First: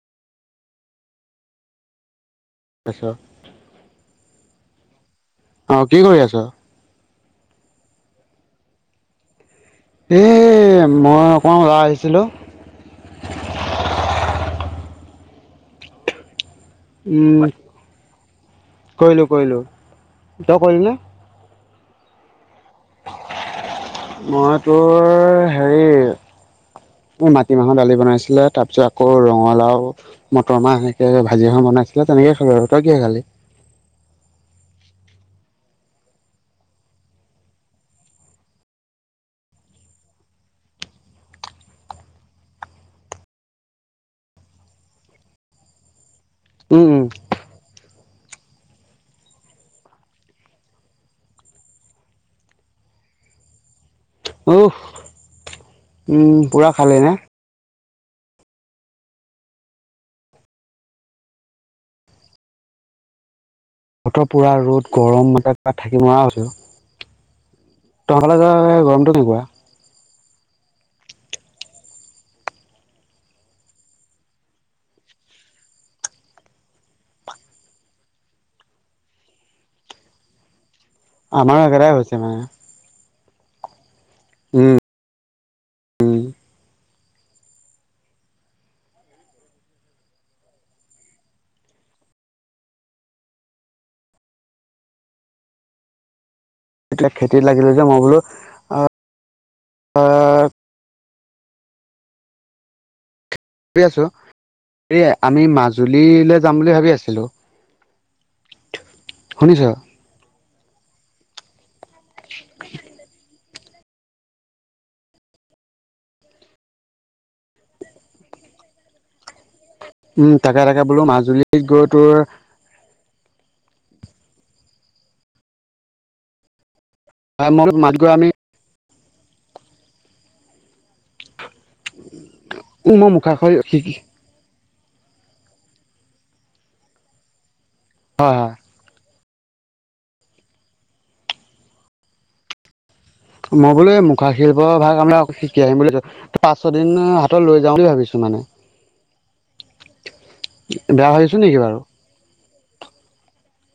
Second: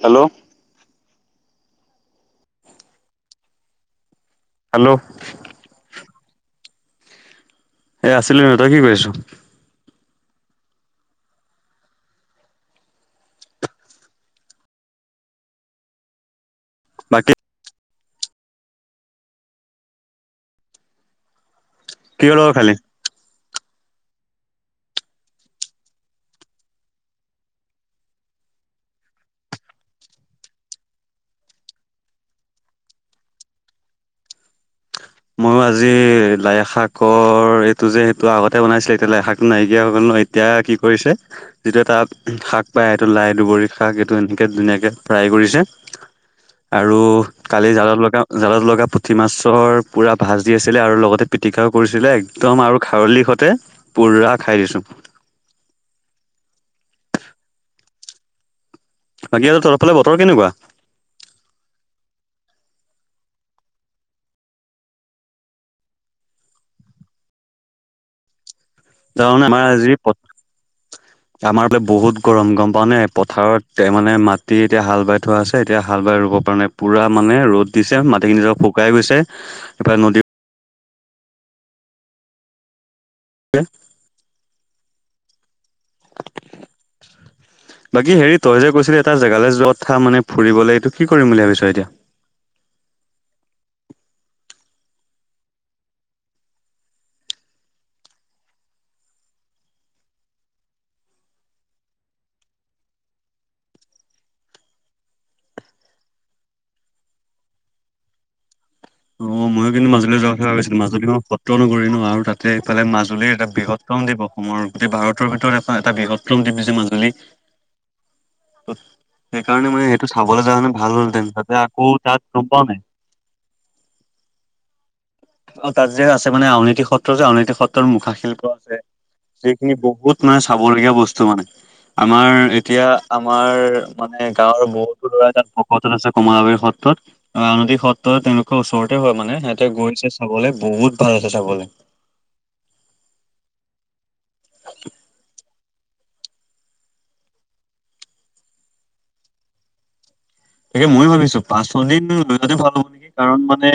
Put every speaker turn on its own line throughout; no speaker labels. Hello
[unintelligible]
hello
অ কি কৰি আছ
এ আছিলোঁ তই কি কৰি আছ।
এই মই অকণমান উলাই আহিছিলোঁ।
বাকী
উম কৰিলো কৰিলো তই কৰিলি নে।
কি হৰ লগত খালি।
মই তোৰ হেৰি। ম মাটিমাহৰ দালি বনাইছিলে তাৰ পিছত আকৌ ৰঙালাও। মটৰ মাহ এনেকৈ ভাজি এখন বনাইছিলে তেনেকৈ খালো আৰু তই কিহে খালী।
ময়ো আজি লাইশাকৰ এইটো যে সেইটো আগতে বনাইছিলে এতিয়া লাইশাকটো নাইকিয়া হৈ গ'ল ন। এতিয়া কি কৰিছে। যিটো এটা শাক পায় এইটো লাই দুবৰী শাক এইটো এনেকে ধুনীয়াকে ফ্ৰাই কৰিছে।
উম
আৰু
উম
কালি জালত লগা জালত লগা পুঠি মাছৰ পুৰা। ভাজি আছিলে আৰু লগতে পিটিকাও কৰিছিলে একদম আৰু খাৰলি সতে পোৰা খাই
উহ
দিছো।
উম পুৰা খালে নে।
বাকি আৰু তহতৰ ফালে বতৰ কেনেকুৱা।
বতৰ পুৰা ৰ'দ গৰম মইতাত থাকি নোৱাৰা হৈছো। [inaudible]
ঝাও নামাৰ আজি পত। আমাৰ বোলে বহুত গৰম গম পাও নে পথাৰত মানে মাটি এতিয়া হাল বাই। থোৱা আছে এতিয়া হাল বাই ৰুব পৰা নাই পুৰা মানে ৰ'দ দিছে মাটিখিনিজ শুকাই গৈছে। এফালে নদী।
আমাৰ একেটাই হৈছে মানে।
[inaudible]
উম',।
বাকী হেৰি তই যে কৈছিলি এটা জেগালৈ যত থা মানে ফুৰিবলৈ এইটো কি কৰিম বুলি ভাবিছ এতিয়া।
এইাক খেতিত লাগিলে যে মই বোলো আহ। ভাবি আছোঁ এই আমি মাজুলীলৈ যাম বুলি ভাবি আছিলো।
অ
শুনিছ?
ময়ো কিন্তু মাজুলীৰ যোৱাৰ কথা কৈছিলো। মাজুলী মই সত্ৰ নগৰি নো আৰু তাতে ইফালে মাজুলীৰ এটা বৃহৎ। উ্ৰমদ্বীপ অসমৰ গোটেই ভাৰতৰ ভিতৰত এটা এটা বৃহত্তমদ্বীপ যে মাজুলী। সেইকাৰণে মানে সেইটো
উম
চাবলৈ যাও
তাকে
[unintelligible]
তাকে
ভাল
বোলো
হ'লহেতেন
মাজুলীত
তাতে
গৈ
আকৌ
তোৰ
তাত। হয়োৱা নাই। অ', ত যে আছে মানে অৰ্নীতি সত্ৰ যে অৰ্নীতি
মই
সত্ৰৰ
মাত গৈ
মুখা
আমি
শিল্প আছে। সেইখিনি বহুত মানে চাবলগীয়া বস্তু মানে। আমাৰ এতিয়া
মই মুখাশিল
আমাৰ
শিকি
মানে গাঁৱৰ বহুত। [unintelligible] ভকত আছে কমলাবীৰ সত্ৰত ৰাজনৈতিক সত্ৰত
হয়
তেওঁলোক।
হয়
ওচৰতে হয় মানে সিহঁতে গৈছে চাবলৈ বহুত ভাল আছে চাবলৈ।
মই বো মুখা শিল্পৰ ভাগ আম আ শিকি আহিম বুলি। পাঁচ ছ দিন হাতত লৈ যাওঁ বুলি ভাবিছো মানে।
তাকে ময়
বেয়া
ভাবিছো
নেকি
পাঁচ
বাৰু
দিন। ত ভাল হ'ব নেকি কাৰণ মানে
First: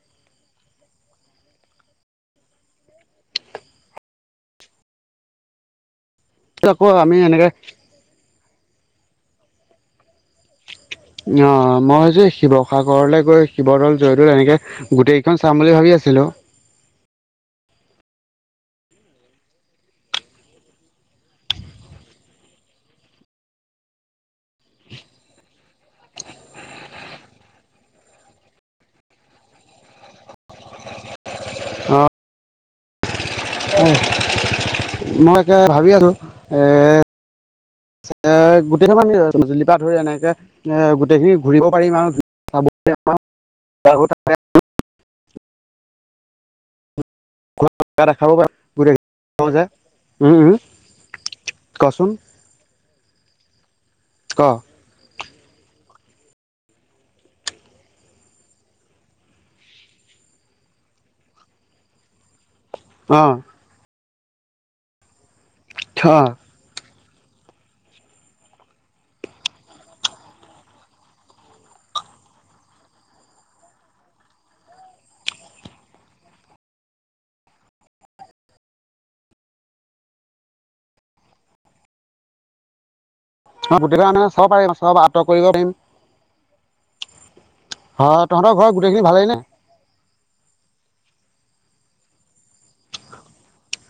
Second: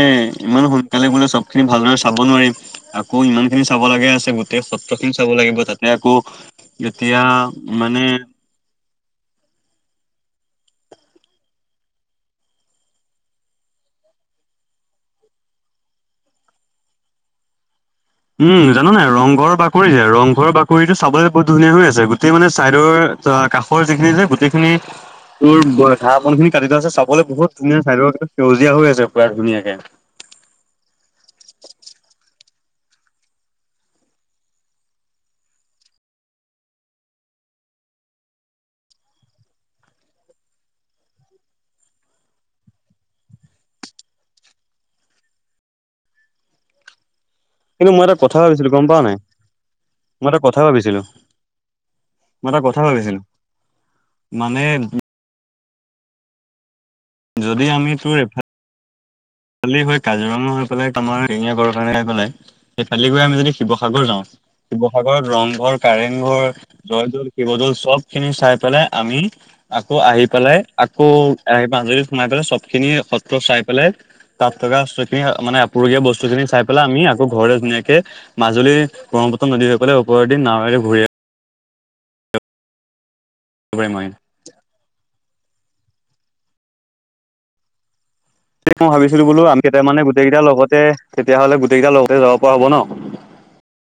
ইমান সোনকালে বোলে চব খিনি ভালদৰে চাব নোৱাৰিম। আকৌ ইমান খিনি চাব লগে আছে গোটেই সত্ৰ খিনি চাব লাগিব তাতে আকৌ।
আকৌ আমি
এতিয়া
এনেকে
মানে।
অ', মই হৈছে শিৱসাগৰলৈ গৈ শিৱদৌল যয়তু তেনেকে। গোটেইকেইখন চাম বুলি ভাবি আছিলো।
উম জানো নাই ৰংঘৰ বাকৰি যে ৰংঘৰৰ বাকৰিতটো চাবলৈ বহুত ধুনীয়া হৈ আছে। গোটেই মানে চাইদৰ। অ', কাষৰ যিখিনি যে গোটেইখিনি তোৰ। ঘাঁহ বপন খিন কাটি থ আছে। চাবলৈ বহুত ধুনীয়া চাই ল সেউজীয়া হৈ আছে। পুৰা ধুনীয়াকে
অ মই একে ভাবি আছো এ এ', গোটেই মানি জ লিপা ধৰি এনেকে এ', গোটেইখিনি ঘূৰিব পাৰিম আৰু [unintelligible] [unintelligible]
কিন্তু মই এটা কথা ভাবিছিলো গম পাৱ নাই মই এটা কথা ভাবিছিলো
[unintelligible] কচোন?
মই এটা কথা ভাবিছিলো
ক
মানে যদি আমি তোৰ ফালি হয়। কাজিৰঙা হৈ পেলাই তমাৰ এশেঙীয়াৰ কাৰে হৈ পেলাই। সেই ফালি গৈ
অ
আমি যদি শিৱসাগৰ যাওঁ। শিৱসাগৰত ৰংঘৰ,
অ',
কাৰেংঘৰ জয়দল, শিৱদ'ল চব খিনি চাই পেলাই আমি আকৌ আহি পেলাই আকৌ আহি মাজৰি সোমাই পেলাই চব খিনি সত্ৰ চাই পেলাই। তাত থকাখিনি মানে আপুৰুগীয়া বস্তুখিনি চাই পেলাই আমি আকৌ ঘৰলৈ ধুনীয়াকে মাজুলী ব্ৰহ্মপুত্ৰ নদসকলে ওপৰে দি নাৱেৰে ঘূৰে
মই
আহিব পাৰিম
প্ৰতি
আমি।
মানে চাব পাৰিম। চব আঁতক কৰিব পাৰিম। ঘ
মই ভাবিছিলো বোলো। আমি কেইাৰ মানে গোটেইটাৰ লগতে তেতিয় হ'লে গোটেইাৰ লগতে যাব পৰা হব ন